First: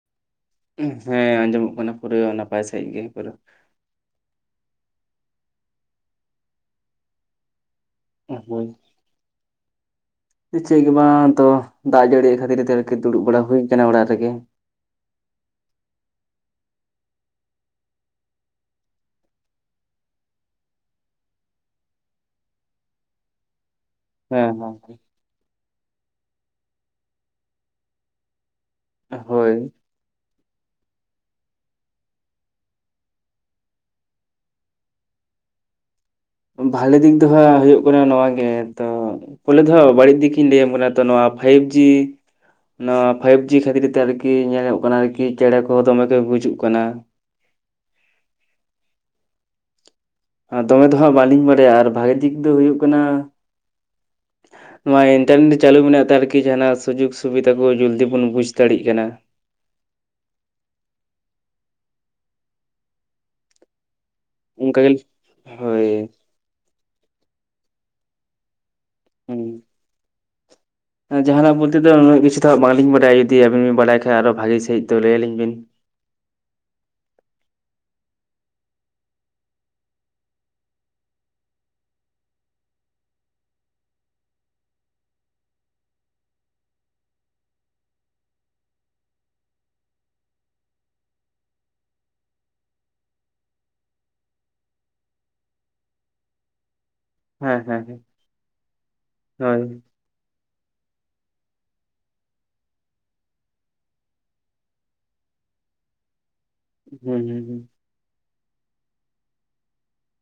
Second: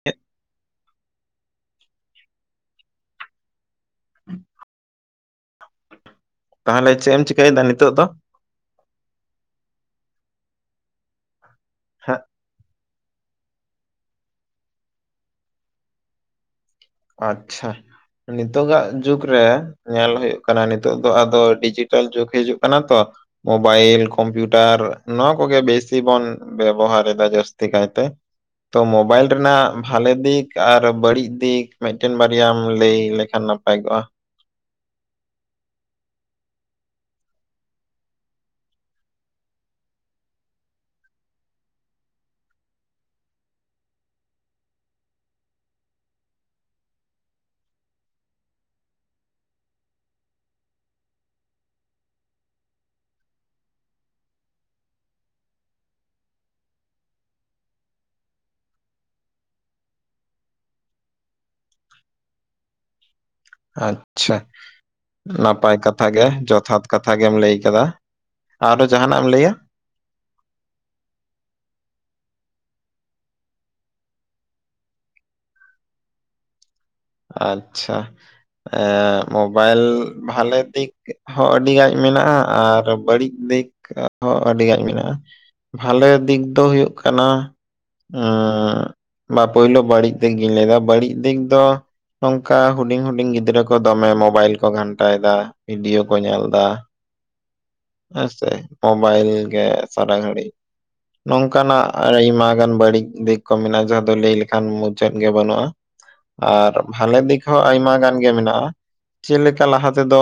[unintelligible] ᱦᱮᱸ ᱟᱸᱡᱚᱢᱚᱜ ᱠᱟᱱᱟ ᱯᱩᱨᱟᱹ ᱱᱟᱯᱟᱭ ᱥᱟᱺᱦᱤᱡ ᱜᱮ ᱯᱩᱨᱟᱹ ᱛᱟᱦᱚᱞᱮ ᱪᱮᱫ ᱮᱢ ᱪᱤᱠᱟᱹᱭᱮᱫᱟ ᱱᱤᱛᱚᱜ ᱫᱚ [unintelligible] ᱪᱮᱫ ᱜᱮ ᱵᱟᱝ ᱛᱚ ᱫᱟᱜ ᱦᱮᱸ ᱡᱟᱹᱲᱤ ᱠᱷᱟᱹᱛᱤᱨ ᱛᱮ ᱟᱨᱠᱤ ᱫᱩᱲᱩᱵ ᱵᱟᱲᱟ ᱦᱩᱭ ᱠᱟᱱᱟ ᱚᱲᱟᱜ ᱨᱮᱜᱮ ᱟᱪᱪᱷᱟ ᱱᱤᱛᱚᱜᱟᱜ ᱡᱩᱜᱽ ᱨᱮ ᱧᱮᱞ ᱦᱩᱭᱩᱜ ᱠᱟᱱᱟ ᱱᱤᱛᱚᱜ ᱫᱚ ᱟᱫᱚ ᱰᱤᱡᱤᱴᱟᱞ ᱡᱩᱜᱽ ᱦᱤᱡᱩᱜ ᱠᱟᱱᱟ ᱛᱚ ᱢᱳᱵᱟᱭᱤᱞ ᱦᱮᱸ ᱠᱚᱢᱯᱤᱭᱩᱴᱟᱨ ᱦᱮᱸ ᱱᱚᱣᱟ ᱠᱚᱜᱮ ᱵᱮᱥᱤ ᱵᱚᱱ ᱵᱮᱵᱚᱦᱟᱨ ᱮᱫᱟ ᱡᱟᱹᱥᱛᱤ ᱠᱟᱭᱛᱮ ᱛᱚ ᱢᱳᱵᱟᱭᱤᱞ ᱦᱳᱭ ᱨᱮᱱᱟᱜ ᱵᱷᱟᱞᱮ ᱫᱤᱠ ᱟᱨ ᱵᱟᱹᱲᱤᱡ ᱫᱤᱠ ᱢᱤᱫᱴᱮᱱ ᱵᱟᱨᱭᱟᱢ ᱞᱟᱹᱭ ᱞᱮᱠᱷᱟᱱ ᱱᱟᱯᱟᱭ ᱠᱚᱜᱼᱟ ᱵᱷᱟᱞᱮ ᱫᱤᱠ ᱫᱚ ᱦᱟᱸᱜ ᱦᱩᱭᱩᱜ ᱠᱟᱱᱟ ᱱᱚᱣᱟᱜᱮ ᱛᱚ ᱯᱚᱭᱞᱳ ᱫᱚ ᱵᱟᱹᱲᱤᱡ ᱫᱤᱠᱤᱧ ᱞᱟᱹᱭᱟᱢ ᱠᱟᱱᱟ ᱛᱚ ᱱᱚᱣᱟ ᱯᱷᱟᱭᱤᱵ ᱡᱤ ᱱᱚᱣᱟ ᱯᱷᱟᱭᱤᱵ ᱡᱤ ᱠᱷᱟᱹᱛᱤᱨ ᱛᱮ ᱟᱨᱠᱤ ᱧᱮᱞᱚᱜ ᱠᱟᱱᱟ ᱟᱨᱠᱤ ᱪᱮᱬᱮ ᱠᱚᱦᱚᱸ ᱫᱚᱢᱮ ᱠᱚ ᱜᱩᱡᱩᱜ ᱠᱟᱱᱟ ᱟᱨ ᱫᱚᱢᱮ ᱫᱚ ᱦᱟᱸᱜ ᱵᱟᱹᱞᱤᱧ ᱵᱟᱲᱟᱭᱟ ᱟᱨ ᱵᱷᱟᱜᱤ ᱫᱤᱠ ᱫᱚ ᱦᱩᱭᱩᱜ ᱠᱟᱱᱟ ᱱᱚᱣᱟ ᱤᱱᱴᱟᱨᱱᱮᱴ ᱪᱟᱹᱞᱩ ᱢᱮᱱᱟᱜ ᱛᱮ ᱟᱨᱠᱤ ᱡᱟᱦᱱᱟᱜ ᱥᱩᱡᱳᱜᱽ ᱥᱩᱵᱤᱫᱷᱟ ᱠᱚ ᱡᱚᱞᱫᱤ ᱵᱚᱱ ᱵᱩᱡᱽ ᱫᱟᱲᱮᱭᱟᱜ ᱠᱟᱱᱟ ᱟᱪᱪᱷᱟ ᱚᱱᱠᱟ ᱜᱮ ᱱᱟᱯᱟᱭ ᱦᱳᱭ ᱠᱟᱛᱷᱟ ᱜᱮ ᱡᱚᱛᱷᱟᱛ ᱠᱟᱛᱷᱟ ᱜᱮᱢ ᱞᱟᱹᱭ ᱠᱟᱫᱟ ᱟᱨᱦᱚ ᱡᱟᱦᱟᱸᱱᱟᱜ ᱮᱢ ᱦᱩᱸ ᱞᱟᱹᱭᱟ ᱡᱟᱦᱟᱱᱟᱜ ᱵᱳᱞᱛᱮ ᱫᱚ ᱩᱱᱟᱜ ᱠᱤᱪᱷᱩ ᱵᱟᱝᱞᱤᱧ ᱵᱟᱲᱟᱭᱟ ᱡᱩᱫᱤ ᱟᱵᱤᱱ ᱵᱤᱱ ᱵᱟᱲᱟᱭ ᱠᱷᱟᱡ ᱟᱨᱦᱚ ᱵᱷᱟᱜᱤ ᱥᱟᱦᱤᱡ ᱛᱚ ᱞᱟᱹᱭᱟᱞᱤᱧ ᱵᱤᱱ ᱟᱪᱪᱷᱟ ᱢᱳᱵᱟᱭᱤᱞ ᱵᱷᱟᱞᱮ ᱫᱤᱠ ᱦᱚᱸ ᱟᱹᱰᱤᱜᱟᱱ ᱢᱮᱱᱟᱜᱼᱟ ᱟᱨ ᱵᱟᱹᱲᱤᱡ ᱫᱤᱠ ᱦᱚᱸ ᱟᱹᱰᱤᱜᱟᱱ ᱢᱮᱱᱟᱜᱼᱟ ᱵᱷᱟᱞᱮ ᱫᱤᱠ ᱫᱚ ᱦᱩᱭᱩᱜ ᱠᱟᱱᱟ ᱵᱟ ᱯᱩᱭᱞᱩ ᱵᱟᱹᱲᱤᱡ ᱫᱤᱠᱤᱧ ᱞᱟᱹᱭ ᱫᱟ ᱵᱟᱹᱲᱤᱡ ᱫᱤᱠ ᱫᱚ ᱱᱚᱝᱠᱟ ᱦᱩᱰᱤᱧ ᱦᱩᱰᱤᱧ ᱜᱤᱫᱽᱨᱟᱹ ᱠᱚ ᱫᱚᱢᱮ ᱢᱚᱵᱟᱭᱤᱞ ᱠᱚ ᱜᱷᱟᱱᱴᱟᱭᱮᱫᱟ ᱵᱷᱤᱰᱤᱭᱳ ᱠᱚ ᱧᱮᱞ ᱮᱫᱟ ᱦᱮᱸ ᱦᱮᱸ ᱦᱮᱸ ᱦᱮᱸᱥᱮ ᱢᱳᱵᱟᱭᱤᱞ ᱦᱳᱭ ᱜᱮ ᱥᱟᱨᱟ ᱜᱷᱟᱹᱲᱤᱡ ᱱᱚᱝᱠᱟᱱᱟᱜ ᱟᱭᱢᱟ ᱜᱟᱱ ᱵᱟᱹᱲᱤᱡ ᱫᱤᱠ ᱠᱚ ᱢᱮᱱᱟᱜᱼᱟ ᱡᱟᱦᱟᱸ ᱫᱚ ᱞᱟᱹᱭ ᱞᱮᱠᱷᱟᱱ ᱢᱩᱪᱟᱹᱫ ᱜᱮ ᱵᱟᱹᱱᱩᱜᱼᱟ [inaudible] ᱟᱨ ᱵᱷᱟᱞᱮ ᱦᱩᱸ ᱫᱤᱠ ᱦᱩᱸ ᱦᱚᱸ ᱦᱩᱸ ᱟᱭᱢᱟ ᱜᱟᱱ ᱜᱮ ᱢᱮᱱᱟᱜᱼᱟ ᱪᱮᱫ ᱞᱮᱠᱟ ᱞᱟᱦᱟ ᱛᱮᱫᱚ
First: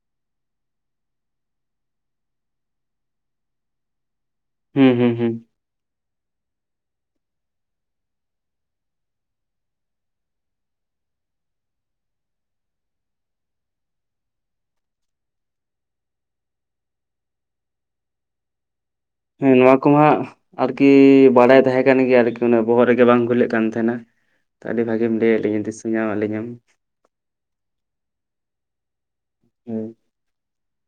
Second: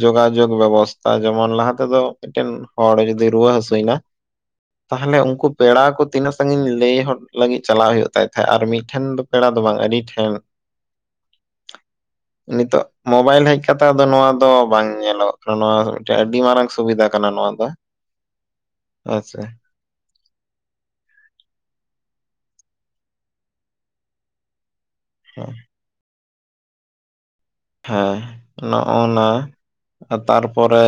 ᱡᱳᱜᱟᱡᱳᱜᱽ ᱵᱮᱵᱚᱥᱛᱷᱟ ᱡᱮᱢᱚᱱ ᱞᱟᱦᱟᱛᱮ ᱛᱚ ᱢᱤᱫᱴᱮᱱ ᱦᱚᱲ ᱡᱩᱫᱤ ᱨᱩᱣᱟᱹ ᱦᱟᱹᱥᱩᱭᱮᱱᱟ ᱦᱩᱸ ᱦᱩᱸ ᱛᱟᱦᱚᱞᱮ ᱦᱩᱸ ᱩᱱᱠᱩ ᱯᱮᱲᱟ ᱠᱚ ᱛᱤᱱᱟᱹᱜ ᱥᱟᱺᱜᱤᱧ ᱞᱟᱹᱭ ᱦᱚᱫ ᱞᱟᱹᱜᱤᱫ ᱪᱟᱞᱟᱜ ᱦᱩᱭᱩᱜ ᱛᱟᱦᱮᱸᱫ ᱟᱨ ᱢᱤᱫᱴᱷᱮᱱ ᱫᱚ ᱯᱮᱲᱟ ᱫᱚ ᱵᱟᱝ ᱟᱹᱰᱤ ᱴᱷᱮᱱ [inaudible] ᱱᱤᱛᱚᱜ ᱢᱳᱵᱟᱭᱤᱞ ᱦᱮᱡ ᱠᱟᱛᱮ ᱱᱚᱣᱟ ᱫᱚ ᱵᱟᱝ ᱧᱮᱞᱚᱜ ᱠᱟᱱᱟ ᱱᱚᱣᱟ ᱢᱤᱫᱴᱮᱱ ᱟᱹᱰᱤ ᱢᱟᱨᱟᱝ ᱥᱩᱵᱤᱫᱷᱟ ᱠᱟᱱᱟ ᱱᱚᱣᱟ ᱫᱚ ᱦᱮᱸᱥᱮ ᱦᱮᱸ ᱱᱚᱣᱟ ᱠᱚᱢᱟᱜ ᱟᱨᱠᱤ ᱵᱟᱲᱟᱭ ᱛᱟᱦᱮᱸ ᱠᱟᱱ ᱜᱮᱭᱟ ᱟᱨᱠᱤ ᱩᱱᱟᱹᱜ ᱵᱚᱦᱚᱜ ᱨᱮᱜᱮ ᱵᱟᱝ ᱵᱷᱩᱞᱟᱹᱜ ᱠᱟᱱ ᱛᱟᱦᱮᱸᱱᱟ ᱟᱹᱰᱤ ᱵᱷᱟᱹᱜᱮᱢ ᱞᱟᱹᱭᱟᱫ ᱞᱤᱧᱟ ᱫᱤᱥᱟᱹ ᱧᱟᱢ ᱟᱹᱞᱤᱧᱟᱢ ᱦᱮᱸ ᱱᱚᱜ ᱚᱭ ᱱᱟᱭ ᱦᱳᱭ ᱛᱟᱨᱯᱚᱨᱮ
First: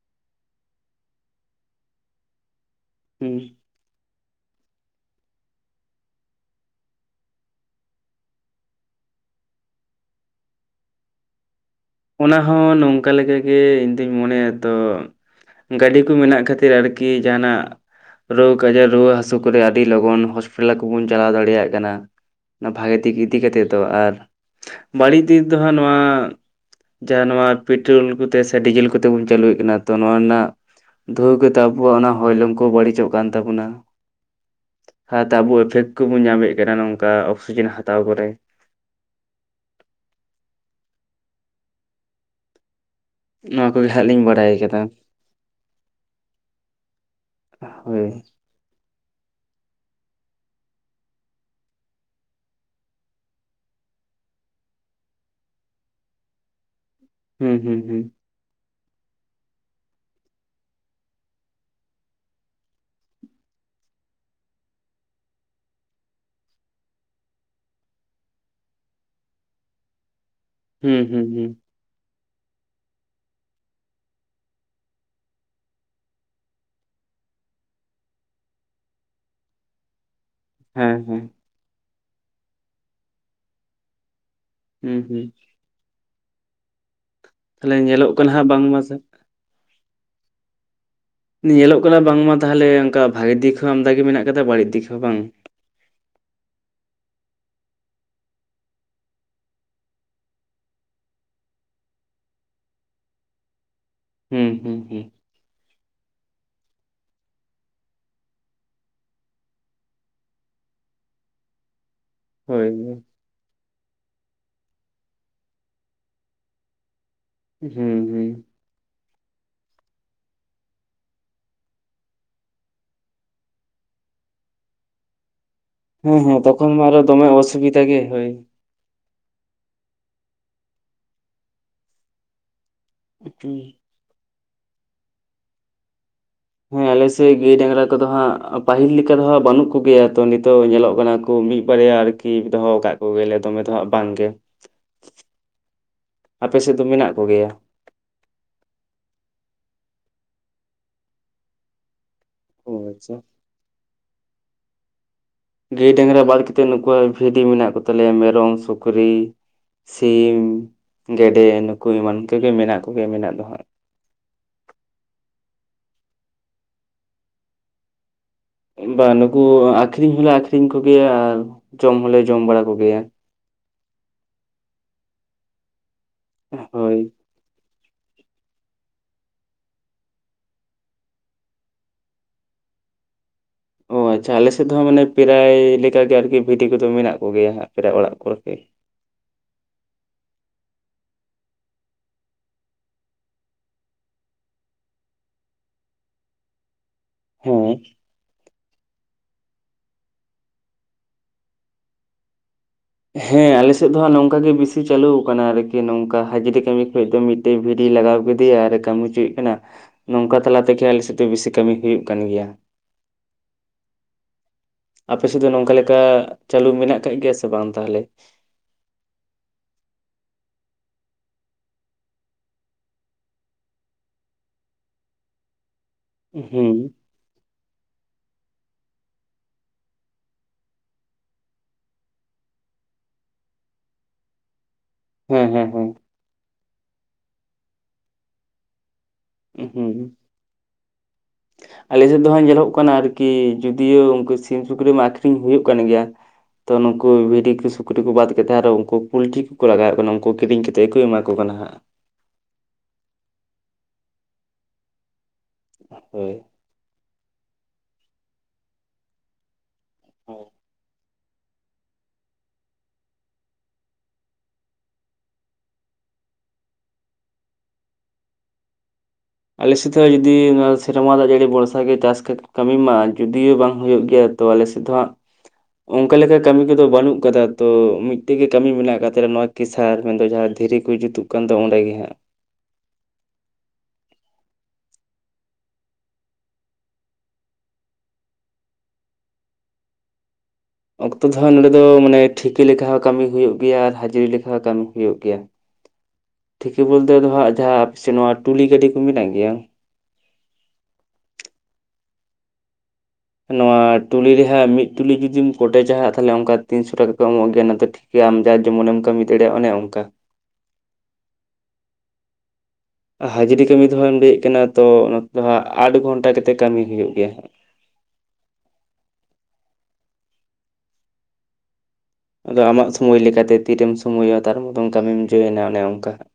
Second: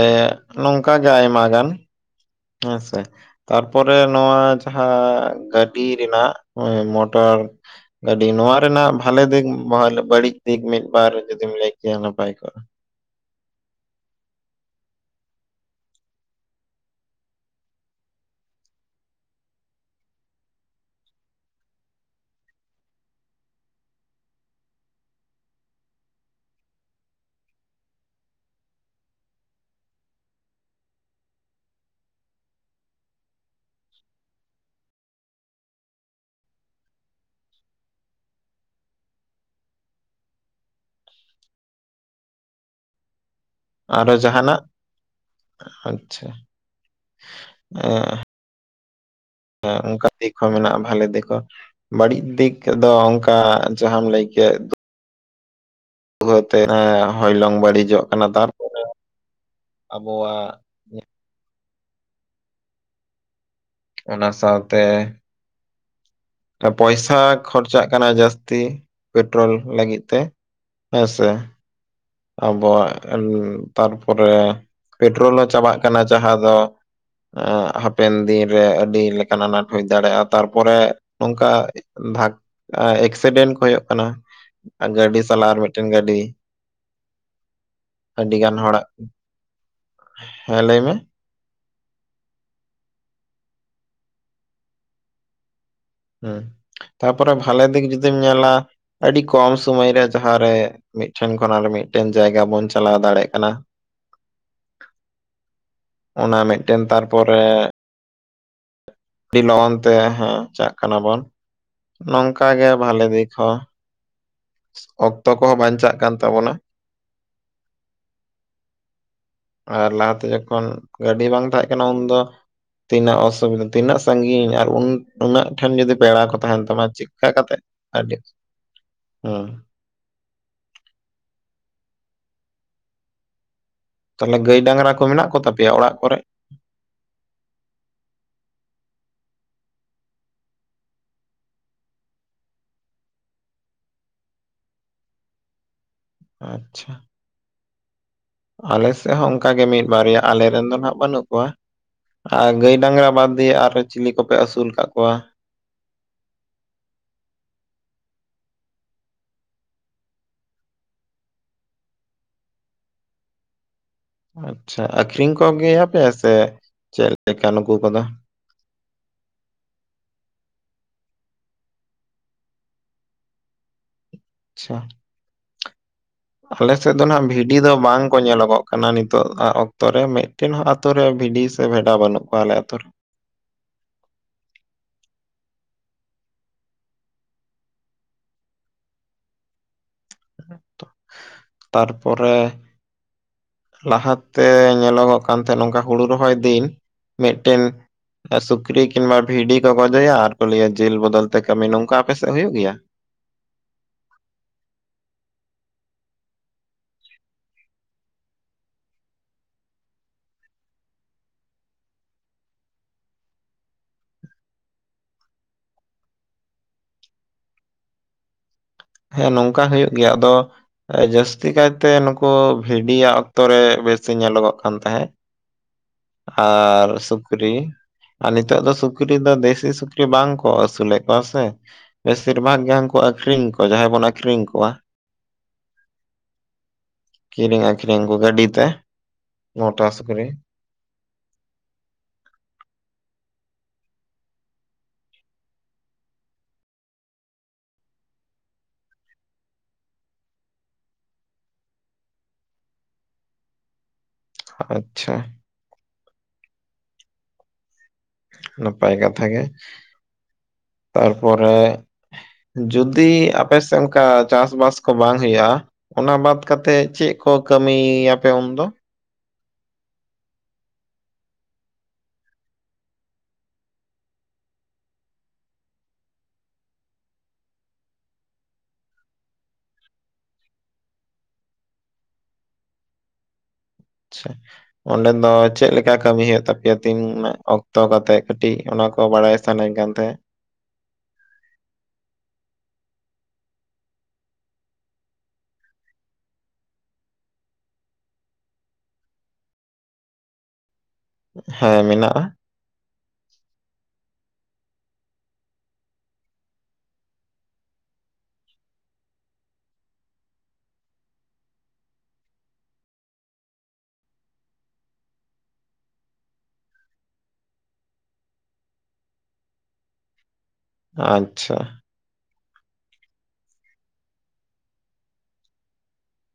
ᱱᱚᱝᱠᱟ ᱜᱮ ᱟᱭᱢᱟ ᱜᱟᱱ ᱦᱮᱸ ᱥᱮ ᱛᱟᱨ ᱦᱩᱸ ᱛᱟᱨᱯᱚᱨᱮ ᱱᱚᱣᱟ ᱡᱟᱦᱟᱸ ᱜᱟᱹᱰᱤ ᱨᱮᱱᱟᱜ ᱢᱚᱴᱚᱨ ᱜᱟᱹᱰᱤ ᱱᱚᱣᱟ ᱨᱮᱱᱟᱜ ᱵᱷᱟᱞᱮ ᱫᱤᱠ ᱵᱟᱹᱲᱤᱡ ᱫᱤᱠ ᱢᱤᱫᱵᱟᱨ ᱡᱩᱫᱤᱢ ᱞᱟᱹᱭ ᱠᱮᱭᱟ ᱱᱟᱯᱟᱭ ᱚᱱᱟ ᱠᱚᱜᱼᱟ ᱦᱚᱸ ᱱᱚᱝᱠᱟ ᱞᱮᱠᱟᱜᱮ ᱤᱧᱫᱩᱧ ᱢᱚᱱᱮᱭᱟ ᱛᱚ ᱜᱟᱹᱰᱤ ᱠᱚ ᱢᱮᱱᱟᱜ ᱠᱷᱟᱹᱛᱤᱨ ᱟᱨᱠᱤ ᱡᱟᱦᱟᱱᱟᱜ ᱨᱳᱜᱽ ᱟᱡᱟᱨ ᱨᱩᱣᱟᱹ ᱦᱟᱹᱥᱩ ᱠᱚᱨᱮ ᱟᱹᱰᱤ ᱞᱚᱜᱚᱱ ᱦᱚᱥᱯᱤᱴᱟᱞ ᱠᱚᱵᱚᱱ ᱪᱟᱞᱟᱣ ᱫᱟᱲᱮᱭᱟᱜ ᱠᱟᱱᱟ ᱱᱚᱣᱟ ᱵᱷᱟᱜᱮ ᱫᱤᱠ ᱤᱫᱤ ᱠᱟᱛᱮᱫ ᱫᱚ ᱟᱨ ᱵᱟᱹᱲᱤᱡ ᱫᱤᱠ ᱫᱚ ᱦᱟᱸᱜ ᱱᱚᱣᱟ ᱡᱟᱦᱟᱸ ᱱᱚᱣᱟ ᱯᱮᱴᱨᱳᱞ ᱠᱚᱛᱮ ᱥᱮ ᱰᱤᱡᱮᱞ ᱠᱚᱛᱮ ᱵᱚᱱ ᱪᱟᱹᱞᱩᱭᱮᱫ ᱠᱟᱱᱟ ᱛᱚ ᱱᱚᱣᱟ ᱨᱮᱱᱟᱜ ᱫᱷᱩᱶᱟ ᱠᱚᱛᱮ ᱟᱵᱚᱣᱟᱜ ᱚᱱᱟ ᱦᱚᱭᱞᱚᱝ ᱠᱚ ᱵᱟᱹᱲᱤᱡᱚᱜ ᱠᱟᱱ ᱛᱟᱵᱚᱱᱟ ᱥᱟᱶᱛᱮ ᱟᱵᱚ ᱮᱯᱷᱮᱠᱴ ᱠᱚᱵᱚᱱ ᱧᱟᱢᱮᱫ ᱠᱟᱱᱟ ᱱᱚᱝᱠᱟ ᱚᱠᱥᱤᱡᱮᱱ ᱦᱟᱛᱟᱣ ᱠᱚᱨᱮ ᱱᱚᱣᱟ ᱠᱚᱜᱮ ᱦᱟᱸᱜ ᱟᱨᱦᱚ ᱞᱤᱧ ᱵᱟᱰᱟᱭ ᱡᱟᱦᱱᱟᱜ ᱠᱟᱫᱟ ᱟᱪᱪᱷᱟ ᱦᱳᱭ [unintelligible] ᱦᱮᱸ ᱚᱱᱠᱟ ᱫᱤᱠ ᱦᱚᱸ ᱢᱮᱱᱟᱜᱼᱟ ᱵᱷᱟᱞᱮ ᱫᱤᱠ ᱦᱚᱸ ᱵᱟᱹᱲᱤᱡ ᱫᱤᱠ ᱫᱚ ᱚᱱᱠᱟ ᱡᱟᱦᱟᱸᱢ ᱞᱟᱹᱭ ᱠᱮᱫ ᱵᱚ ᱛᱮ ᱨᱮ ᱦᱚᱭᱞᱚᱝ ᱦᱩᱸ ᱦᱩᱸ ᱦᱩᱸ ᱵᱟᱹᱲᱤᱡᱚᱜ ᱠᱟᱱᱟ, ᱛᱟᱨᱯᱚᱨᱮ ᱟᱵᱚᱣᱟᱜ ᱚᱱᱟ ᱥᱟᱶ ᱛᱮ ᱚ ᱯᱚᱭᱥᱟ ᱠᱷᱚᱨᱪᱟᱜ ᱠᱟᱱᱟ ᱡᱟᱹᱥᱛᱤ ᱯᱮᱴᱨᱳᱞ ᱞᱟᱹᱜᱤᱫ ᱛᱮ ᱾ ᱦᱩᱸ-ᱦᱩᱸ-ᱦᱩᱸ ᱾ ᱟᱵᱚᱣᱟᱜ ᱩᱢ ᱛᱟᱨᱯᱚᱨᱮ ᱯᱮᱴᱨᱳᱞ ᱦᱚᱸ ᱪᱟᱵᱟᱜ ᱠᱟᱱᱟ ᱡᱟᱦᱟᱸ ᱫᱚ ᱦᱟᱯᱮᱱ ᱫᱤᱱ ᱨᱮ ᱟᱹᱰᱤ ᱞᱮᱠᱟᱱ ᱟᱱᱟᱴ ᱦᱩᱭ ᱫᱟᱲᱮᱜᱼᱟ ᱾ ᱛᱟᱨᱯᱚᱨᱮ ᱦᱮᱸ ᱦᱮᱸ ᱱᱚᱝᱠᱟ ᱫᱷᱟᱠ-ᱟ ᱮᱠᱥᱤᱰᱮᱱᱴ ᱠᱚ ᱦᱩᱭᱩᱜ ᱠᱟᱱᱟ ᱾ ᱦᱩᱸ ᱜᱟᱹᱰᱤ ᱦᱩᱸ ᱥᱟᱞᱟ ᱟᱨ ᱢᱤᱫᱴᱮᱱ ᱜᱟᱹᱰᱤ ᱾ ᱠᱟᱱᱤᱧ ᱧᱮᱞᱚᱜ ᱠᱟᱱᱟ ᱟᱹᱰᱤ ᱦᱟᱸᱜ ᱜᱟᱱ ᱵᱟᱝᱢᱟ ᱦᱚᱲᱟᱜ, ᱥᱮ ᱦᱮᱸ ᱞᱟᱹᱭ ᱢᱮ? ᱧᱮᱞᱚᱜ ᱠᱟᱱᱟ ᱵᱟᱝᱢᱟ ᱛᱟᱦᱟᱞᱮ ᱚᱱᱠᱟ ᱵᱷᱟᱜᱮ ᱫᱤᱠ ᱦᱚᱸ ᱟᱢᱫᱟ ᱜᱮ ᱢᱮᱱᱟᱜ ᱠᱟᱫᱟ ᱵᱟᱹᱲᱤᱡ ᱫᱤᱠ ᱦᱚᱸ ᱵᱟᱝ ᱦᱩᱸ, ᱛᱟᱯᱚᱨᱮ ᱵᱷᱟᱞᱮ ᱫᱤᱠ ᱡᱩᱫᱤᱢ ᱧᱮᱞᱟ ᱟᱹᱰᱤ ᱠᱚᱢ ᱥᱚᱢᱚᱭ ᱨᱮ ᱡᱟᱦᱟᱸ ᱨᱮ ᱢᱤᱫᱴᱷᱮᱱ ᱠᱷᱚᱱ ᱟᱨ ᱢᱤᱫᱴᱮᱱ ᱡᱟᱭᱜᱟ ᱵᱚᱱ ᱪᱟᱞᱟᱣ ᱫᱟᱲᱮᱜ ᱠᱟᱱᱟ ᱾ ᱦᱩᱸ, ᱦᱩᱸ ᱾ ᱚᱱᱟ ᱢᱤᱫᱴᱮᱱ ᱛᱟᱨᱯᱚᱨᱮ ᱟᱹᱰᱤ ᱞᱚᱜᱚᱱ ᱛᱮ ᱦᱮᱸ ᱪᱟᱜ ᱠᱟᱱᱟ ᱵᱚᱱ, ᱱᱚᱝᱠᱟ ᱦᱳᱭ ᱜᱮ ᱦᱳᱭ ᱵᱷᱟᱞᱮ ᱫᱤᱠ ᱦᱚᱸ ᱾ ᱚᱠᱛᱚ ᱠᱚᱦᱚᱸ ᱵᱟᱧᱪᱟᱜ ᱠᱟᱱ ᱛᱟᱵᱚᱱᱟ ᱾ ᱦᱩᱸ, ᱦᱩᱸ ᱾ ᱟᱨ ᱞᱟᱦᱟᱛᱮ ᱡᱚᱠᱷᱚᱱ ᱜᱟᱹᱰᱤ ᱵᱟᱝ ᱛᱟᱦᱮᱸᱜ ᱠᱟᱱᱟ, ᱩᱱᱫᱚ ᱛᱤᱱᱟᱹᱜ ᱚᱥᱩᱵᱤᱫᱟ ᱛᱤᱱᱟᱹᱜ ᱥᱟᱺᱜᱤᱧ ᱟᱨ ᱩᱱ ᱩᱱᱟᱹᱜ ᱴᱷᱮᱱ ᱡᱩᱫᱤ ᱯᱮᱲᱟ ᱠᱚ ᱦᱮᱸ ᱛᱟᱸᱦᱮᱱ ᱛᱚᱠᱷᱚᱱ ᱢᱟ ᱛᱟᱢᱟ ᱟᱨᱚ ᱫᱚᱢᱮ ᱪᱮᱫᱠᱟ ᱠᱟᱛᱮᱜ ᱚᱥᱩᱵᱤᱫᱟ ᱜᱮ ᱟᱹᱰᱤ, ᱦᱳᱭ ᱦᱩᱸ ᱾ ᱩ ᱪᱩᱝ ᱛᱟᱦᱚᱞᱮ ᱜᱟᱹᱭ ᱰᱟᱝᱨᱟ ᱠᱚ ᱢᱮᱱᱟᱜ ᱠᱚ ᱛᱟᱯᱮᱭᱟ ᱚᱲᱟᱜ ᱠᱚᱨᱮ? ᱦᱩᱸ ᱟᱞᱮ ᱥᱮ ᱜᱟᱹᱭ ᱰᱟᱝᱨᱟ ᱠᱚᱫᱚ ᱦᱟᱸᱜ ᱯᱟᱹᱦᱤᱞ ᱞᱮᱠᱟ ᱫᱚ ᱦᱟᱸᱜ ᱵᱟᱹᱱᱩᱜ ᱠᱚᱜᱮᱭᱟ ᱛᱚ ᱱᱤᱛᱚᱜ ᱧᱮᱞᱚᱜ ᱠᱟᱱᱟ ᱾ ᱠᱳ ᱢᱤᱜ ᱵᱟᱨᱭᱟ ᱟᱨᱠᱤ ᱫᱚᱦᱚᱣ ᱠᱟᱜ ᱠᱚᱜᱮᱭᱟᱞᱮ ᱫᱚᱢᱮ ᱫᱚ ᱦᱟᱸᱜ ᱵᱟᱝ ᱜᱮ ᱾ ᱟᱪᱪᱷᱟ ᱾ ᱟᱞᱮ ᱥᱮᱜ ᱦᱚᱸ ᱚᱱᱠᱟ ᱜᱮ ᱢᱤᱜ ᱵᱟᱨᱮᱭᱟ ᱟᱞᱮ ᱨᱮᱱ ᱫᱚ ᱱᱟᱦᱟᱸᱜ ᱵᱟᱹᱱᱩᱜ ᱠᱚᱣᱟ ᱾ ᱟᱨ ᱚ ᱜᱟᱹᱭ ᱰᱟᱝᱨᱟ ᱟᱪᱪᱷᱟ ᱵᱟᱫ ᱫᱤᱭᱮ ᱟᱨᱦᱚᱸ ᱪᱤᱞᱤ ᱠᱚᱯᱮ ᱟᱹᱥᱩᱞ ᱠᱟᱜ ᱠᱚᱣᱟ? ᱜᱟᱹᱭ ᱰᱟᱝᱨᱟ ᱵᱟᱫ ᱠᱟᱛᱮᱫ ᱱᱩᱠᱩ ᱵᱷᱤᱰᱤ ᱢᱮᱱᱟᱜ ᱠᱚ ᱛᱟᱞᱮᱭᱟ, ᱢᱮᱨᱚᱢ, ᱥᱩᱠᱨᱤ ᱾ ᱥᱤᱢ, ᱜᱮᱰᱮ ᱱᱩᱠᱩ ᱮᱢᱟᱱ ᱠᱚᱜᱮ ᱢᱮᱱᱟᱜ ᱠᱚᱜᱮᱭᱟ ᱢᱮᱱᱟᱜ ᱫᱚ ᱦᱟᱸᱜ ᱾ ᱟᱪᱪᱷᱟ, ᱟᱠᱷᱨᱤᱧ ᱠᱚ ᱜᱮᱭᱟᱯᱮ ᱥᱮ ᱪᱮᱜ ᱞᱮᱠᱟ ᱱᱩᱠᱩ ᱠᱚᱫᱚ? ᱵᱟ ᱱᱩᱠᱩ ᱟᱠᱷᱨᱤᱧ ᱦᱚᱞᱮ ᱟᱠᱷᱨᱤᱧ ᱠᱚ ᱜᱮᱭᱟ ᱟᱨ ᱡᱚᱢ ᱦᱚᱞᱮ ᱡᱚᱢ ᱵᱟᱲᱟ ᱠᱚ ᱜᱮᱭᱟ ᱾ ᱪᱷᱟ ᱾ ᱟᱞᱮ ᱥᱮᱫ ᱦᱳᱭ ᱫᱚ ᱱᱟᱦᱟᱜ ᱵᱷᱤᱰᱤ ᱫᱚ ᱵᱟᱝ ᱠᱚ ᱧᱮᱞᱚᱜᱚᱜ ᱠᱟᱱᱟ ᱱᱤᱛᱚᱜ ᱟᱜ ᱚᱠᱛᱚ ᱨᱮ ᱢᱤᱫ ᱴᱮᱱ ᱦᱚᱸ ᱟᱛᱳ ᱨᱮ ᱵᱷᱤᱰᱤ ᱥᱮ ᱵᱷᱮᱰᱟ ᱵᱟᱹᱱᱩᱜ ᱠᱚᱣᱟ ᱟᱞᱮ ᱟᱛᱳ ᱨᱮ ᱾ ᱚ ᱟᱪᱪᱷᱟ, ᱟᱞᱮ ᱥᱮᱫ ᱫᱚ ᱦᱚᱸ ᱦᱟᱜ ᱢᱟᱱᱮ ᱯᱨᱟᱭ ᱞᱮᱠᱟ ᱜᱮ ᱟᱨᱠᱤ ᱵᱷᱤᱴᱤ ᱠᱚᱫᱚ ᱢᱮᱱᱟᱜ ᱠᱚ ᱜᱮᱭᱟ ᱦᱟᱸᱜ ᱯᱨᱟᱭ ᱚᱲᱟᱜ ᱠᱚᱨᱮ ᱜᱮ ᱾ ᱛᱟᱨᱯᱚᱨᱮ ᱾ ᱞᱟᱦᱟ ᱛᱮ ᱧᱮᱞᱚᱜᱚᱜ ᱠᱟᱱ ᱛᱟᱦᱮᱸ ᱱᱚᱝᱠᱟ ᱦᱩᱲᱩ ᱨᱚᱦᱚᱭ ᱫᱤᱱ ᱾ ᱦᱮᱸ ᱢᱤᱫᱴᱮᱱ ᱥᱩᱠᱨᱤ ᱠᱤᱝᱵᱟ ᱵᱷᱤᱰᱤ ᱠᱚ ᱜᱚᱫᱮᱭᱟ ᱟᱨ ᱠᱚ ᱞᱟᱹᱭᱟ ᱡᱤᱞ ᱵᱚᱫᱚᱞ ᱛᱮ ᱠᱟᱹᱢᱤ, ᱱᱚᱝᱠᱟ ᱟᱯᱮ ᱥᱮᱫ ᱦᱩᱭᱩᱜ ᱜᱮᱭᱟ? ᱦᱮᱸ, ᱟᱞᱮ ᱥᱮᱫ ᱫᱚ ᱦᱟ ᱱᱚᱝᱠᱟ ᱜᱮ ᱵᱤᱥᱤ ᱪᱟᱹᱞᱩᱣ ᱠᱟᱱᱟ ᱟᱨᱠᱤ ᱱᱚᱝᱠᱟ ᱦᱟᱡᱽᱨᱤ ᱠᱟᱹᱢᱤ ᱠᱷᱚᱡ ᱫᱚ ᱢᱤᱫ ᱛᱚ ᱵᱷᱤᱲᱤᱭ ᱞᱟᱜᱟᱣ ᱠᱮᱫᱮᱭᱟ ᱟᱨ ᱠᱟᱹᱢᱤ ᱪᱩᱭᱮᱜ ᱠᱟᱱᱟ ᱾ ᱱᱚᱝᱠᱟ ᱛᱟᱞᱟ ᱛᱮᱜᱮ ᱟᱞᱮ ᱥᱮᱫ ᱫᱚ ᱵᱤᱥᱤ ᱠᱟᱹᱢᱤ ᱦᱩᱭᱩᱜ ᱠᱟᱱ ᱜᱮᱭᱟ ᱾ ᱟᱯᱮ ᱥᱮᱫ ᱫᱚ ᱚᱱᱮ ᱚᱝᱠᱟ ᱞᱮᱠᱟ ᱪᱟᱹᱞᱩ ᱢᱮᱱᱟᱜ ᱠᱟᱜ ᱜᱮᱭᱟ ᱥᱮ ᱵᱟᱝ ᱛᱟᱦᱚᱞᱮ? ᱦᱮᱸ ᱱᱚᱝᱠᱟ ᱦᱩᱭᱩᱜ ᱜᱮᱭᱟ, ᱟᱫᱚ ᱡᱟᱹᱥᱛᱤ ᱠᱟᱭᱛᱮ ᱱᱩᱠᱩ ᱵᱷᱤᱰᱤᱭᱟᱜ ᱚᱠᱛᱚ ᱨᱮ ᱵᱮᱥᱤ ᱧᱮᱞᱚᱜᱚᱜ ᱠᱟᱱ ᱛᱟᱦᱮᱸᱫ᱾ [inaudible] ᱟᱨ ᱥᱩᱠᱨᱤ ᱟᱨ ᱱᱤᱛᱚᱜ ᱫᱚ ᱥᱩᱠᱨᱤ ᱫᱚ ᱫᱮᱥᱤ ᱥᱩᱠᱨᱤ ᱵᱟᱝ ᱠᱚ ᱟᱹᱥᱩᱞᱮᱫ ᱠᱚᱣᱟ ᱥᱮ? ᱵᱮᱥᱤᱨ ᱵᱷᱟᱜᱽ ᱜᱮ ᱦᱟᱝᱠᱩ ᱟᱠᱷᱨᱤᱧ ᱠᱚ ᱡᱟᱦᱟᱸᱭ ᱵᱚᱱ ᱟᱠᱷᱨᱤᱧ ᱠᱚᱣᱟ ᱾ ᱦᱮᱸ-ᱦᱮᱸ-ᱦᱮᱸ ᱾ ᱠᱤᱨᱤᱧ ᱟᱠᱷᱨᱤᱧ ᱠᱚ ᱜᱟᱹᱰᱤ ᱛᱮ ᱾ ᱩᱸᱜ ᱦᱩᱸ ᱾ ᱟᱞᱮ ᱥᱮᱫ ᱫᱚ ᱦᱟᱜ ᱧᱮᱞᱚᱜ ᱠᱟᱱᱟ ᱟᱨᱠᱤ ᱡᱚᱫᱤᱭᱳ ᱩᱱᱠᱩ ᱥᱤᱢ ᱥᱩᱠᱨᱤ ᱢᱟ ᱟᱠᱷᱨᱤᱧ ᱦᱩᱭᱩᱜ ᱠᱟᱱ ᱜᱮᱭᱟ ᱛᱚ ᱱᱩᱠᱩ ᱵᱷᱤᱰᱤ ᱠᱚ ᱥᱩᱠᱨᱤ ᱠᱚ ᱵᱟᱫ ᱠᱟᱛᱮ ᱟᱨᱦᱚᱸ ᱩᱱᱠᱩ ᱯᱩᱞᱴᱨᱤ ᱠᱚᱠᱚ ᱞᱟᱜᱟᱣ ᱮᱫ ᱠᱟᱱᱟ ᱩᱱᱠᱩ ᱠᱤᱨᱤᱧ ᱠᱟᱛᱮᱫ ᱜᱮᱠᱚ ᱮᱢᱟ ᱠᱚ ᱟᱠᱚ ᱠᱟᱱᱟ ᱦᱟᱸᱜ᱾ ᱟᱪᱪᱷᱟ ᱦᱳᱭ ᱱᱟᱯᱟᱭ ᱠᱟᱛᱷᱟ ᱜᱮ᱾ ᱦᱩᱸ ᱛᱟᱨᱯᱚᱨᱮ ᱡᱩᱚᱫᱤ ᱟᱯᱮᱥᱮᱫ ᱚᱱᱠᱟ ᱪᱟᱥ ᱵᱟᱥ ᱠᱚ ᱵᱟᱝ ᱦᱩᱭᱩᱜᱼᱟ ᱚᱱᱟ ᱵᱟᱫ ᱠᱟᱛᱮᱜ ᱪᱮᱫ ᱠᱚ ᱠᱟᱹᱢᱤᱭᱟᱯᱮ ᱩᱱᱫᱚ? ᱟᱞᱮ ᱥᱮᱫ ᱫᱚ ᱡᱩᱫᱤ ᱱᱚᱣᱟ ᱥᱮᱨᱢᱟ ᱫᱟᱜ ᱡᱟᱹᱲᱤ ᱵᱚᱨᱥᱟ ᱜᱮ ᱪᱟᱥ ᱠᱟᱹᱢᱤ ᱢᱟ ᱡᱩᱫᱤᱭᱳ ᱵᱟᱝ ᱦᱩᱭᱩᱜ ᱜᱮᱭᱟ ᱛᱚ ᱟᱞᱮ ᱥᱮᱫᱷᱚ ᱦᱚᱸᱜ ᱚᱱᱠᱟ ᱞᱮᱠᱟ ᱠᱟᱹᱢᱤ ᱠᱚᱫᱚ ᱵᱟᱹᱱᱩᱜ ᱟᱠᱟᱫᱟ ᱛᱚ ᱢᱤᱫᱴᱮᱡ ᱜᱮ ᱠᱟᱹᱢᱤ ᱢᱮᱱᱟᱜ ᱟᱠᱟᱫ ᱛᱟᱞᱮ ᱱᱚᱣᱟ ᱠᱮᱥᱟᱨ ᱢᱮᱱᱫᱚ ᱡᱟᱦᱟᱸ ᱫᱷᱤᱨᱤ ᱠᱚ ᱡᱩᱛᱩᱜ ᱠᱟᱱ ᱫᱚ ᱚᱸᱰᱮ ᱜᱮ ᱦᱟᱸᱜ᱾ ᱟᱪᱪᱷᱟ ᱚᱸᱰᱮᱱ ᱫᱚ ᱪᱮᱫ ᱞᱮᱠᱟ ᱠᱟᱹᱢᱤ ᱦᱩᱭᱩᱜ ᱛᱟᱯᱮᱭᱟ ᱛᱤᱱ ᱚᱠᱛᱚ ᱠᱟᱛᱮᱜ ᱠᱟᱹᱴᱤᱡ ᱚᱱᱟᱠᱚ ᱵᱟᱲᱟᱭ ᱥᱟᱱᱟᱧ ᱠᱟᱱ ᱛᱟᱦᱮᱫ᱾ ᱚᱠᱛᱚ ᱫᱚ ᱦᱟᱸᱜ ᱱᱚᱸᱰᱮ ᱫᱚ ᱢᱟᱱᱮ ᱴᱷᱤᱠᱟᱹ ᱞᱮᱠᱷᱟ ᱦᱚᱸ ᱠᱟᱹᱢᱤ ᱦᱩᱭᱩᱜ ᱜᱮᱭᱟ ᱟᱨ ᱦᱟᱹᱡᱨᱤ ᱞᱮᱠᱟ ᱦᱚᱸ ᱠᱟᱹᱢᱤ ᱦᱩᱭᱩᱜ ᱜᱮᱭᱟ᱾ ᱴᱷᱤᱠᱮ ᱵᱚᱞᱛᱮ ᱫᱚ ᱦᱟᱸᱜ ᱡᱟᱦᱟᱸ, ᱥᱮ ᱱᱚᱣᱟ ᱴᱩᱞᱤ ᱜᱟᱹᱰᱤ ᱠᱚ ᱢᱮᱱᱟᱜ ᱜᱮᱭᱟ? ᱦᱮᱸ ᱢᱮᱱᱟᱜᱼᱟ᱾ ᱱᱚᱣᱟ ᱴᱩᱞᱤᱮ ᱦᱟᱸᱜ ᱢᱤᱫ ᱴᱩᱞᱤ ᱡᱩᱫᱤᱢ ᱠᱚᱴᱮᱡᱟᱜ ᱛᱟᱦᱚᱞᱮ ᱚᱱᱠᱟ ᱛᱤᱱᱥᱚ ᱴᱟᱠᱟ ᱠᱚ ᱮᱢᱚᱜ ᱜᱮᱭᱟ ᱚᱱᱟ ᱫᱚ ᱴᱷᱤᱠ ᱠᱮ ᱟᱢ ᱡᱟᱨ ᱡᱮᱢᱚᱱ ᱮᱢ ᱠᱟᱹᱢᱤ ᱫᱟᱲᱮᱭᱟᱜᱼᱟ ᱚᱱᱮ ᱚᱱᱠᱟ᱾ ᱦᱟᱹᱡᱨᱤ ᱠᱟᱹᱢᱤ ᱫᱚᱦ ᱟᱢ ᱞᱟᱹᱭᱮᱫ ᱠᱟᱱᱟ ᱛᱚ ᱱᱚᱛᱮ ᱫᱚ ᱦᱟᱸᱜ ᱟᱴ ᱜᱷᱚᱱᱴᱟ ᱠᱟᱛᱮᱜ ᱠᱟᱹᱢᱤ ᱦᱩᱭᱩᱜ ᱜᱮᱭᱟ᱾ ᱟᱪᱪᱷᱟ ᱟᱫᱚ ᱟᱢᱟᱜ ᱥᱚᱢᱚᱭ ᱞᱮᱠᱟᱛᱮ ᱛᱤᱨᱮᱢ ᱥᱚᱢᱳᱭᱚᱜᱼᱟ ᱛᱟᱨ ᱢᱚᱛᱚᱱ ᱠᱟᱹᱢᱤᱢ ᱡᱚᱭᱮᱱᱟ ᱚᱱᱮ ᱚᱱᱠᱟ ᱦᱟᱸ᱾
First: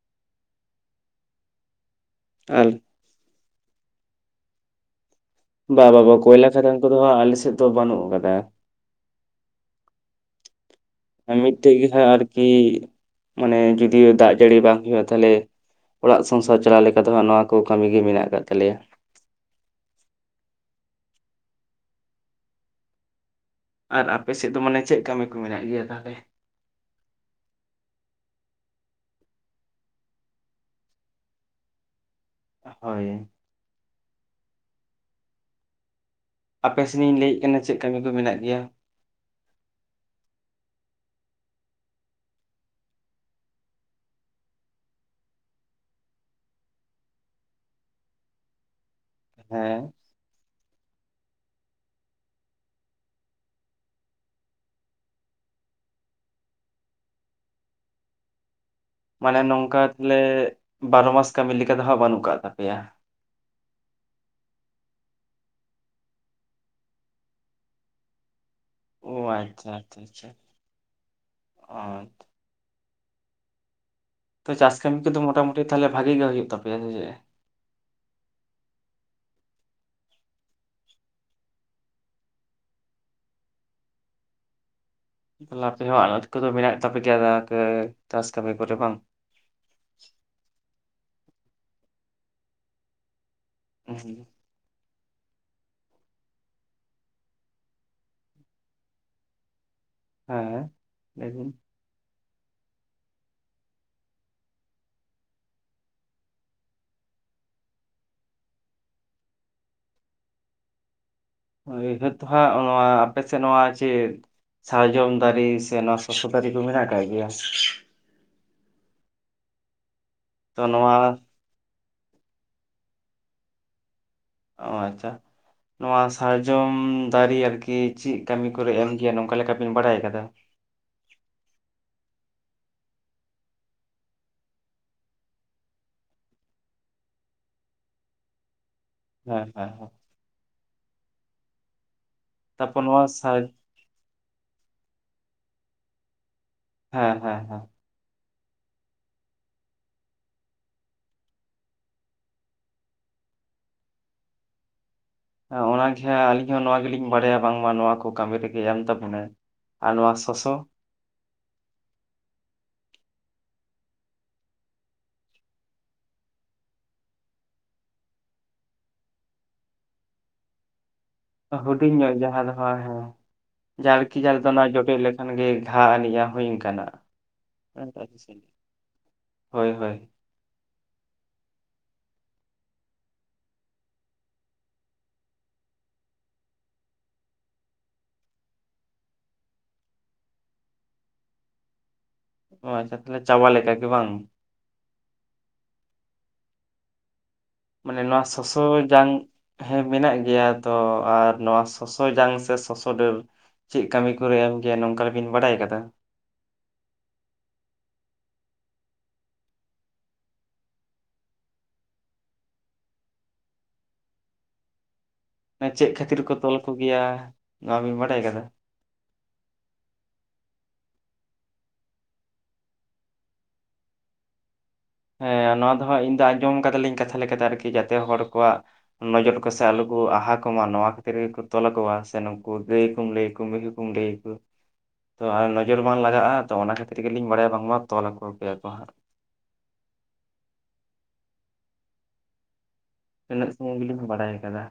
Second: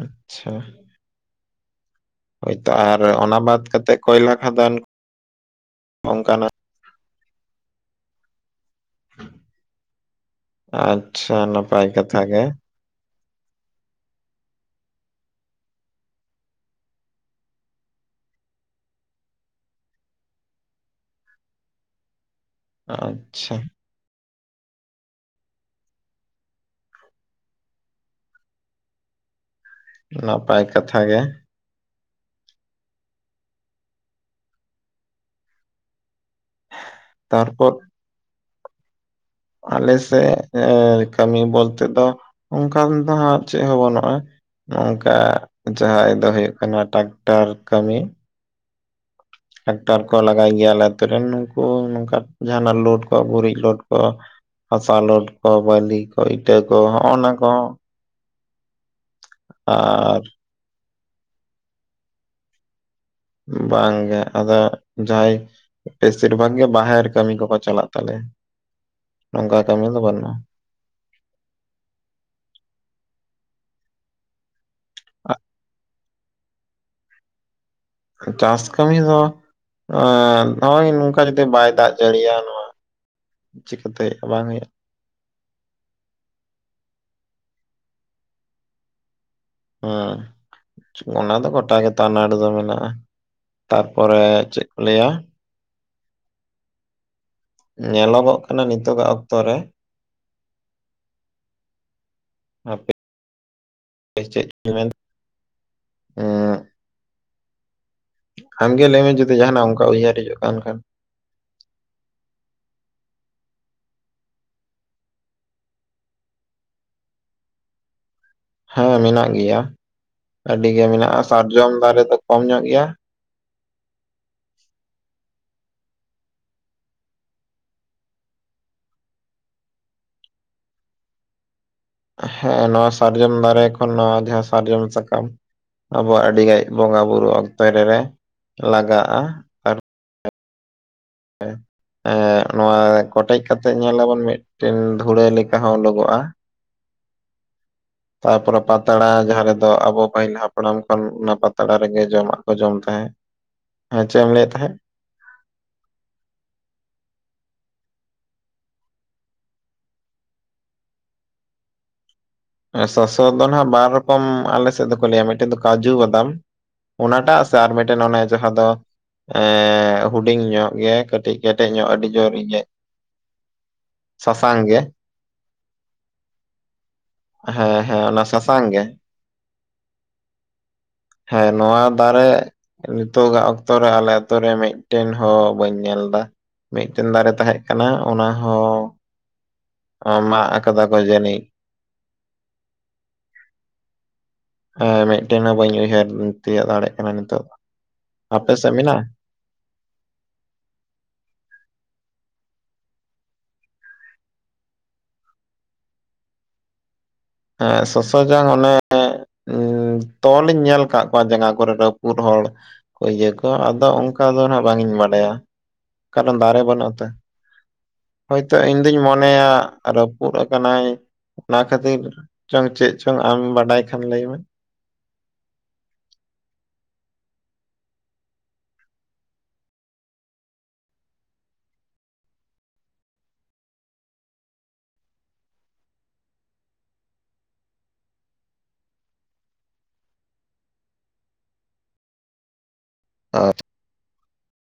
ᱟᱪᱪᱷᱟ ᱦᱳᱭᱛᱳ ᱟᱨ ᱚᱱᱟ ᱵᱟᱫ ᱠᱟᱛᱮᱜ ᱠᱚᱭᱞᱟ ᱠᱷᱟᱫᱟᱱ ᱵᱟ ᱵᱟᱵᱟ ᱠᱚᱭᱞᱟ ᱚᱱᱠᱟᱱᱟᱜ ᱠᱷᱟᱫᱟᱱ ᱠᱚᱫᱚ ᱦᱟᱸᱜ ᱟᱞᱮ ᱥᱮᱫ ᱫᱚ ᱵᱟᱹᱱᱩᱜ ᱟᱠᱟᱫᱟ᱾ ᱟᱨ ᱢᱤᱫᱴᱮᱡ ᱜᱮ ᱦᱟᱸᱜ ᱟᱨᱠᱤ ᱢᱟᱱᱮ ᱡᱩᱫᱤ ᱫᱟᱜ ᱡᱟᱹᱲᱤ ᱵᱟᱝ ᱦᱩᱭᱩᱜᱼᱟ ᱛᱟᱦᱚᱞᱮ ᱚᱲᱟᱜ ᱥᱚᱝᱥᱟᱨ ᱪᱟᱞᱟᱣ ᱞᱮᱠᱟ ᱫᱚ ᱦᱟᱸᱜ ᱱᱚᱣᱟ ᱠᱚ ᱠᱟᱹᱢᱤ ᱜᱮ ᱢᱮᱱᱟᱜ ᱟᱠᱟᱫ ᱛᱟᱞᱮᱭᱟ᱾ ᱟᱪᱪᱷᱟ ᱟᱨ ᱟᱯᱮ ᱥᱮᱫ ᱫᱚ ᱢᱟᱱᱮ ᱪᱮᱫ ᱠᱟᱹᱢᱤ ᱠᱚ ᱢᱮᱱᱟᱜ ᱜᱮᱭᱟ ᱛᱟᱦᱚᱞᱮ? ᱱᱟᱯᱟᱭ ᱠᱟᱛᱷᱟ ᱜᱮ᱾ ᱦᱳᱭ ᱟᱯᱮᱥᱮᱱ ᱤᱧ ᱞᱟᱹᱭᱮᱫ ᱠᱟᱱᱟ ᱛᱟᱨᱯᱚᱨ ᱪᱮᱫ ᱠᱟᱹᱢᱤ ᱠᱚ ᱢᱮᱱᱟᱜ ᱜᱮᱭᱟ? ᱟᱞᱮ ᱥᱮᱫ ᱠᱟᱹᱢᱤ ᱵᱚᱞᱛᱮ ᱫᱚ ᱚᱱᱠᱟ ᱫᱚ ᱦᱟᱸᱜ ᱪᱮᱫ ᱦᱚᱸ ᱵᱟᱹᱱᱩᱜᱼᱟ᱾ ᱱᱚᱝᱠᱟ ᱡᱟᱦᱟᱸᱭ ᱫᱚ ᱦᱩᱭᱩᱜ ᱠᱟᱱᱟ ᱴᱟᱠᱴᱟᱨ ᱠᱟᱹᱢᱤ᱾ ᱦᱮᱸ ᱴᱨᱟᱠᱴᱟᱨ ᱠᱚ ᱞᱟᱜᱟᱭ ᱜᱮᱭᱟ ᱟᱞᱮ ᱟᱛᱩ ᱨᱮᱱ ᱱᱩᱠᱩ ᱱᱚᱝᱠᱟ ᱡᱟᱦᱱᱟᱜ ᱞᱳᱰ ᱠᱚ ᱜᱩᱨᱤᱡ ᱞᱳᱰ ᱠᱚ ᱦᱟᱥᱟ ᱞᱳᱰ ᱠᱚ ᱵᱟᱞᱤ ᱠᱚ ᱤᱴᱟᱹ ᱠᱚ ᱦᱚᱜ-ᱚ ᱱᱟ ᱠᱚ ᱢᱟᱱᱮ ᱱᱚᱝᱠᱟ ᱛᱟᱦᱚᱞᱮ ᱟᱨ ᱵᱟᱨᱚ ᱢᱟᱥ ᱠᱟᱹᱢᱤ ᱞᱮᱠᱟ ᱫᱚ ᱦᱟᱸᱜ ᱵᱟᱹᱱᱩᱜ ᱠᱟᱜ ᱛᱟᱯᱮᱭᱟ? ᱵᱟᱝᱜᱮ ᱟᱫᱚ ᱡᱟᱦᱟᱸᱭ ᱵᱮᱥᱤᱨ ᱵᱷᱟᱜᱽ ᱜᱮ ᱵᱟᱦᱮᱨ ᱠᱟᱹᱢᱤ ᱠᱚᱠᱚ ᱪᱟᱞᱟᱜ ᱛᱟᱞᱮᱭᱟ ᱚ ᱱᱚᱝᱠᱟ ᱟᱪᱪᱷᱟ ᱠᱟᱹᱢᱤ ᱫᱚ ᱟᱪᱪᱷᱟ ᱟᱪᱪᱷᱟ ᱵᱟᱹᱱᱩᱜᱼᱟ᱾ ᱚ ᱛᱚ ᱪᱟᱥ ᱠᱟᱹᱢᱤ ᱠᱚᱫᱚ ᱢᱚᱴᱟᱢᱩᱴᱤ ᱛᱟᱦᱚᱞᱮ ᱵᱷᱟᱜᱤ ᱜᱮ ᱦᱩᱭᱩᱜ ᱛᱟᱯᱮᱭᱟ ᱥᱮᱪᱮᱫ? ᱪᱟᱥ ᱠᱟᱹᱢᱤ ᱦᱚ ᱮᱻᱮ ᱱᱚᱜᱼᱚᱭ ᱱᱚᱝᱠᱟ ᱡᱩᱫᱤ ᱵᱟᱭ ᱫᱟᱜ ᱡᱟᱹᱲᱤᱭᱟ ᱱᱚᱣᱟ ᱪᱤᱠᱟᱹᱛᱮ ᱵᱟᱝ ᱦᱩᱭᱩᱜᱼᱟ? ᱮᱠᱞᱟ ᱛᱮᱦᱚ ᱟᱲᱚᱫ ᱠᱚᱫᱚ ᱢᱮᱱᱟᱜ ᱛᱟᱯᱮ ᱜᱮᱭᱟ ᱪᱟᱥ ᱠᱟᱹᱢᱤ ᱠᱚᱨᱮ ᱵᱟᱝ? ᱦᱩᱸ ᱚᱱᱟ ᱫᱚ ᱜᱚᱴᱟ ᱜᱮᱛᱚ ᱟᱱᱟᱴ ᱫᱚ ᱢᱮᱱᱟᱜᱼᱟ᱾ ᱛᱟᱨᱯᱚᱨᱮ ᱪᱮᱫ ᱠᱚ ᱞᱟᱹᱭᱟ ᱧᱮᱞᱚᱜᱚᱜ ᱠᱟᱱᱟ ᱱᱤᱛᱚᱜᱟᱜ ᱚᱠᱛᱚ ᱨᱮ ᱦᱮᱸ ᱞᱮᱭᱵᱤᱱ [unintelligible] ᱪᱮᱫ ᱢᱮᱱ ᱦᱮ ᱟᱢᱜᱮ ᱞᱟᱹᱭᱢᱮ ᱡᱩᱫᱤ ᱡᱟᱦᱟᱱᱟᱜ ᱚᱱᱠᱟ ᱩᱭᱦᱟᱹᱨ ᱦᱤᱡᱩᱜ ᱠᱟᱱ ᱠᱷᱟᱱ ᱩᱭᱦᱟᱹᱨ ᱫᱚ ᱦᱟᱸᱜ ᱱᱚᱣᱟ ᱟᱯᱮ ᱥᱮᱫ ᱱᱚᱣᱟ ᱪᱮᱫ ᱥᱟᱨᱡᱚᱢ ᱫᱟᱨᱮ ᱥᱮ ᱱᱚᱣᱟ ᱥᱚᱥᱚ ᱫᱟᱨᱮ ᱠᱚ ᱢᱮᱱᱟᱜ ᱟᱠᱟᱫ ᱜᱮᱭᱟ ᱦᱮᱸ ᱢᱮᱱᱟᱜ ᱜᱮᱭᱟ ᱛᱚ ᱟᱹᱰᱤ ᱜᱮ ᱱᱚᱣᱟ ᱢᱮᱱᱟᱜ-ᱟ ᱥᱟᱨᱡᱚᱢ ᱫᱟᱨᱮ ᱫᱚ ᱠᱚᱢ ᱧᱚᱜ ᱜᱮᱭᱟ ᱚ ᱟᱪᱪᱷᱟ ᱱᱚᱣᱟ ᱥᱟᱨᱡᱚᱢ ᱫᱟᱨᱮ ᱟᱨᱠᱤ ᱪᱮᱫ ᱠᱟᱹᱢᱤ ᱠᱚᱨᱮ ᱮᱢ ᱜᱮᱭᱟ ᱱᱚᱝᱠᱟ ᱞᱮᱠᱟ ᱵᱤᱱ ᱵᱟᱲᱟᱭ ᱠᱟᱫᱟ ᱦᱮᱸ ᱱᱚᱣᱟ ᱥᱟᱨᱡᱚᱢ ᱫᱟᱨᱮ ᱠᱷᱚᱱ ᱱᱚᱣᱟ ᱡᱟᱦᱟᱸ ᱥᱟᱨᱡᱚᱢ ᱥᱟᱠᱟᱢ ᱟᱵᱚᱣᱟᱜ ᱟᱹᱰᱤᱜᱟᱱ ᱵᱚᱸᱜᱟ ᱵᱩᱨᱩ ᱚᱠᱛᱚ ᱨᱮ ᱞᱟᱜᱟᱜ ᱟ ᱦᱮᱸ ᱦᱮᱸ ᱦᱮᱸ ᱮᱫ ᱱᱚᱣᱟ ᱛᱟᱨᱯᱚᱨ ᱠᱚᱴᱮᱡ ᱥᱟᱨ ᱠᱟᱛᱮ ᱧᱮᱞᱟᱵᱚᱱ ᱢᱤᱫᱴᱮᱱ ᱫᱷᱩᱲᱟᱹ ᱞᱮᱠᱟ ᱦᱚᱸ ᱳᱰᱳᱜᱚᱜ ᱟ ᱦᱮᱸ ᱦᱮᱸ ᱦᱮᱸ ᱛᱟᱯᱚᱨᱮ ᱯᱟᱛᱲᱟ ᱡᱟᱦᱟᱸ ᱨᱮᱫᱚ ᱟᱵᱚ ᱯᱟᱹᱦᱤᱞ ᱦᱟᱯᱲᱟᱢ ᱠᱷᱚᱱ ᱚᱱᱟ ᱯᱟᱛᱲᱟ ᱨᱮᱜᱮ ᱡᱚᱢᱟᱜ ᱠᱚ ᱡᱚᱢ ᱛᱟᱦᱮᱸᱫ ᱮᱸ ᱪᱮᱫ ᱮᱢ ᱞᱟᱹᱭᱮᱫ ᱛᱟᱦᱮᱸᱫ ᱚᱱᱟᱜᱮ ᱦᱟᱜ ᱟᱹᱞᱤᱧ ᱦᱚᱸ ᱱᱚᱣᱟ ᱜᱮᱞᱤᱧ ᱵᱟᱲᱟᱭᱟ ᱵᱟᱝᱢᱟ ᱱᱚᱣᱟ ᱠᱚ ᱠᱟᱹᱢᱤ ᱨᱮᱜᱮ ᱮᱢ ᱛᱟᱵᱚᱱᱟᱭ ᱟᱨ ᱱᱚᱣᱟ ᱥᱚᱥᱚ ᱥᱟᱥᱚ ᱫᱚ ᱟᱸᱜ ᱵᱟᱨ ᱨᱚᱠᱚᱢ ᱟᱞᱮ ᱥᱮᱫ ᱫᱚᱠᱚ ᱞᱟᱹᱭᱟ ᱢᱤᱫᱴᱮᱱ ᱫᱚ ᱠᱟᱡᱩ ᱵᱟᱫᱟᱢ ᱚᱱᱟᱴᱟᱜ ᱥᱮ ᱟᱨ ᱢᱤᱫᱴᱮᱱ ᱚᱱᱮ ᱡᱟᱦᱟᱸ ᱫᱚ ᱮ ᱦᱩᱰᱤᱧ ᱧᱚᱜ ᱜᱮᱭᱟ ᱦᱩᱰᱤᱧ ᱧᱚᱜ ᱡᱟᱦᱟᱸ ᱫᱚ ᱦᱳᱭ ᱦᱮᱸ ᱡᱟᱨᱠᱤ ᱡᱟᱞ ᱫᱚ ᱥᱟᱥᱟᱝ ᱚᱱᱟ ᱜᱮ ᱡᱚᱴᱮᱫ ᱞᱮᱠᱟ ᱠᱷᱟᱱ ᱜᱮ ᱜᱷᱟ ᱟᱹᱞᱤᱡᱟᱜ ᱦᱩᱭ ᱠᱟᱱᱟ ᱦᱮᱸ ᱦᱮᱸ ᱚᱱᱟ ᱟᱪᱪᱷᱟ ᱥᱟᱥᱟᱝ ᱜᱮ ᱦᱳᱭ ᱦᱳᱭ ᱦᱮᱸ ᱱᱚᱣᱟ ᱫᱟᱨᱮ ᱱᱤᱛᱚᱜᱟᱜ ᱚᱠᱛᱚᱨᱮ ᱟᱞᱮ ᱟᱹᱛᱩ ᱨᱮ ᱢᱤᱫᱴᱮᱱ ᱦᱚᱸ ᱵᱟᱹᱧ ᱧᱮᱞ ᱫᱟ ᱢᱤᱫᱴᱮᱱ ᱫᱟᱨᱮ ᱛᱟᱦᱮᱸ ᱠᱟᱱᱟ ᱚᱱᱟ ᱦᱚᱸ ᱚ ᱢᱟᱜ ᱠᱟᱫᱟᱠᱚ ᱡᱟᱹᱱᱤᱡ ᱚ ᱟᱪᱪᱷᱟ ᱛᱟᱦᱚᱞᱮ ᱪᱟᱵᱟ ᱞᱮᱠᱟ ᱜᱮ ᱵᱟᱝ ᱦᱮ ᱢᱤᱫᱴᱮᱱ ᱦᱚᱸ ᱵᱟᱹᱧ ᱩᱭᱦᱟᱹᱨ ᱛᱤᱭᱳᱜ ᱫᱟᱲᱮᱭᱟᱜ ᱠᱟᱱᱟ ᱱᱤᱛᱚᱜ ᱫᱚ ᱢᱟᱱᱮ ᱱᱚᱣᱟ ᱥᱚᱥᱚ ᱡᱟᱝ ᱦᱮᱸ ᱢᱮᱱᱟᱜ ᱜᱮᱭᱟ ᱛᱚ ᱟᱨ ᱱᱚᱣᱟ ᱥᱚᱥᱚ ᱡᱟᱝ ᱥᱮ ᱥᱚᱥᱚ ᱰᱟᱹᱨ ᱪᱮᱫ ᱠᱟᱹᱢᱤ ᱠᱚᱨᱮ ᱮᱢ ᱜᱮᱭᱟ ᱱᱚᱝᱠᱟ ᱜᱮᱵᱤᱱ ᱵᱟᱰᱟᱭ ᱠᱟᱫᱟ ᱮᱫ ᱥᱚᱥᱚ ᱡᱟᱝ ᱚᱱᱮ ᱛᱚᱞ ᱤᱧ ᱧᱮᱞ ᱟᱠᱟᱫ ᱠᱚᱣᱟ ᱡᱟᱸᱜᱟ ᱠᱚᱨᱮ ᱨᱟᱹᱯᱩᱫ ᱦᱚᱲ ᱠᱚ ᱤᱭᱟᱹ ᱠᱚ ᱟᱫᱚ ᱚᱱᱠᱟ ᱫᱚ ᱱᱟᱜ ᱵᱟᱝ ᱤᱧ ᱵᱟᱰᱟᱭᱟ ᱮ ᱪᱮᱫ ᱠᱷᱟᱹᱛᱤᱨ ᱠᱚ ᱠᱟᱨᱚᱱ ᱛᱚᱞ ᱫᱟᱨᱮ ᱠᱚ ᱵᱟᱹᱱᱩᱜ ᱜᱮᱭᱟ ᱟᱛᱚ᱾ ᱱᱚᱣᱟ ᱵᱤᱱ ᱵᱟᱰᱟᱭ ᱠᱟᱫᱟ ᱦᱚᱭᱛᱚ ᱤᱧ ᱫᱩᱧ ᱢᱚᱱᱮᱭᱟ ᱨᱟᱹᱯᱩᱫ ᱟᱠᱟᱱᱟᱭ ᱚᱱᱟ ᱠᱷᱟᱹᱛᱤᱨ ᱪᱚᱝ ᱪᱮᱫ ᱪᱚᱝ ᱟᱢ ᱵᱟᱰᱟᱭ ᱠᱷᱟᱱ ᱞᱟᱹᱭᱢᱮ ᱦᱮᱸ ᱱᱚᱣᱟ ᱫᱚ ᱦᱟᱸᱜ ᱤᱧᱫᱚ ᱟᱸᱡᱚᱢ ᱠᱟᱫᱟᱞᱤᱧ ᱠᱟᱛᱷᱟ ᱞᱮᱠᱟ ᱞᱮᱠᱟᱛᱮ ᱟᱨᱠᱤ ᱡᱟᱛᱮ ᱦᱚᱲ ᱠᱚᱣᱟᱜ ᱱᱚᱡᱚᱨ ᱠᱚᱥᱮ ᱟᱞᱚ ᱠᱚ ᱟᱦᱟ ᱠᱚᱢᱟ ᱱᱚᱣᱟ ᱠᱷᱟᱹᱛᱤᱨ ᱜᱮᱠᱚ ᱛᱚᱞ ᱟᱠᱚᱣᱟ ᱥᱮ ᱱᱩᱠᱩ ᱜᱟᱹᱭ ᱠᱚᱢ ᱞᱟᱹᱭ ᱠᱚ ᱢᱮᱦᱩ ᱠᱚᱢ ᱞᱟᱹᱭ ᱛᱚ ᱱᱚᱡᱚᱨ ᱵᱟᱝ ᱞᱟᱜᱟᱜ-ᱟ ᱛᱚ ᱚᱱᱟ ᱠᱷᱟᱹᱛᱤᱨ ᱜᱮᱞᱤᱧ ᱵᱟᱲᱟᱭᱟ ᱵᱟᱝᱢᱟ ᱛᱚᱞ ᱟᱠᱚ ᱜᱮᱭᱟ ᱠᱚ ᱦᱟᱸᱜ ᱩᱱᱟᱹᱜ ᱥᱚᱢᱚᱭ ᱜᱮᱞᱤᱧ ᱵᱟᱲᱟᱭ ᱠᱟᱫᱟ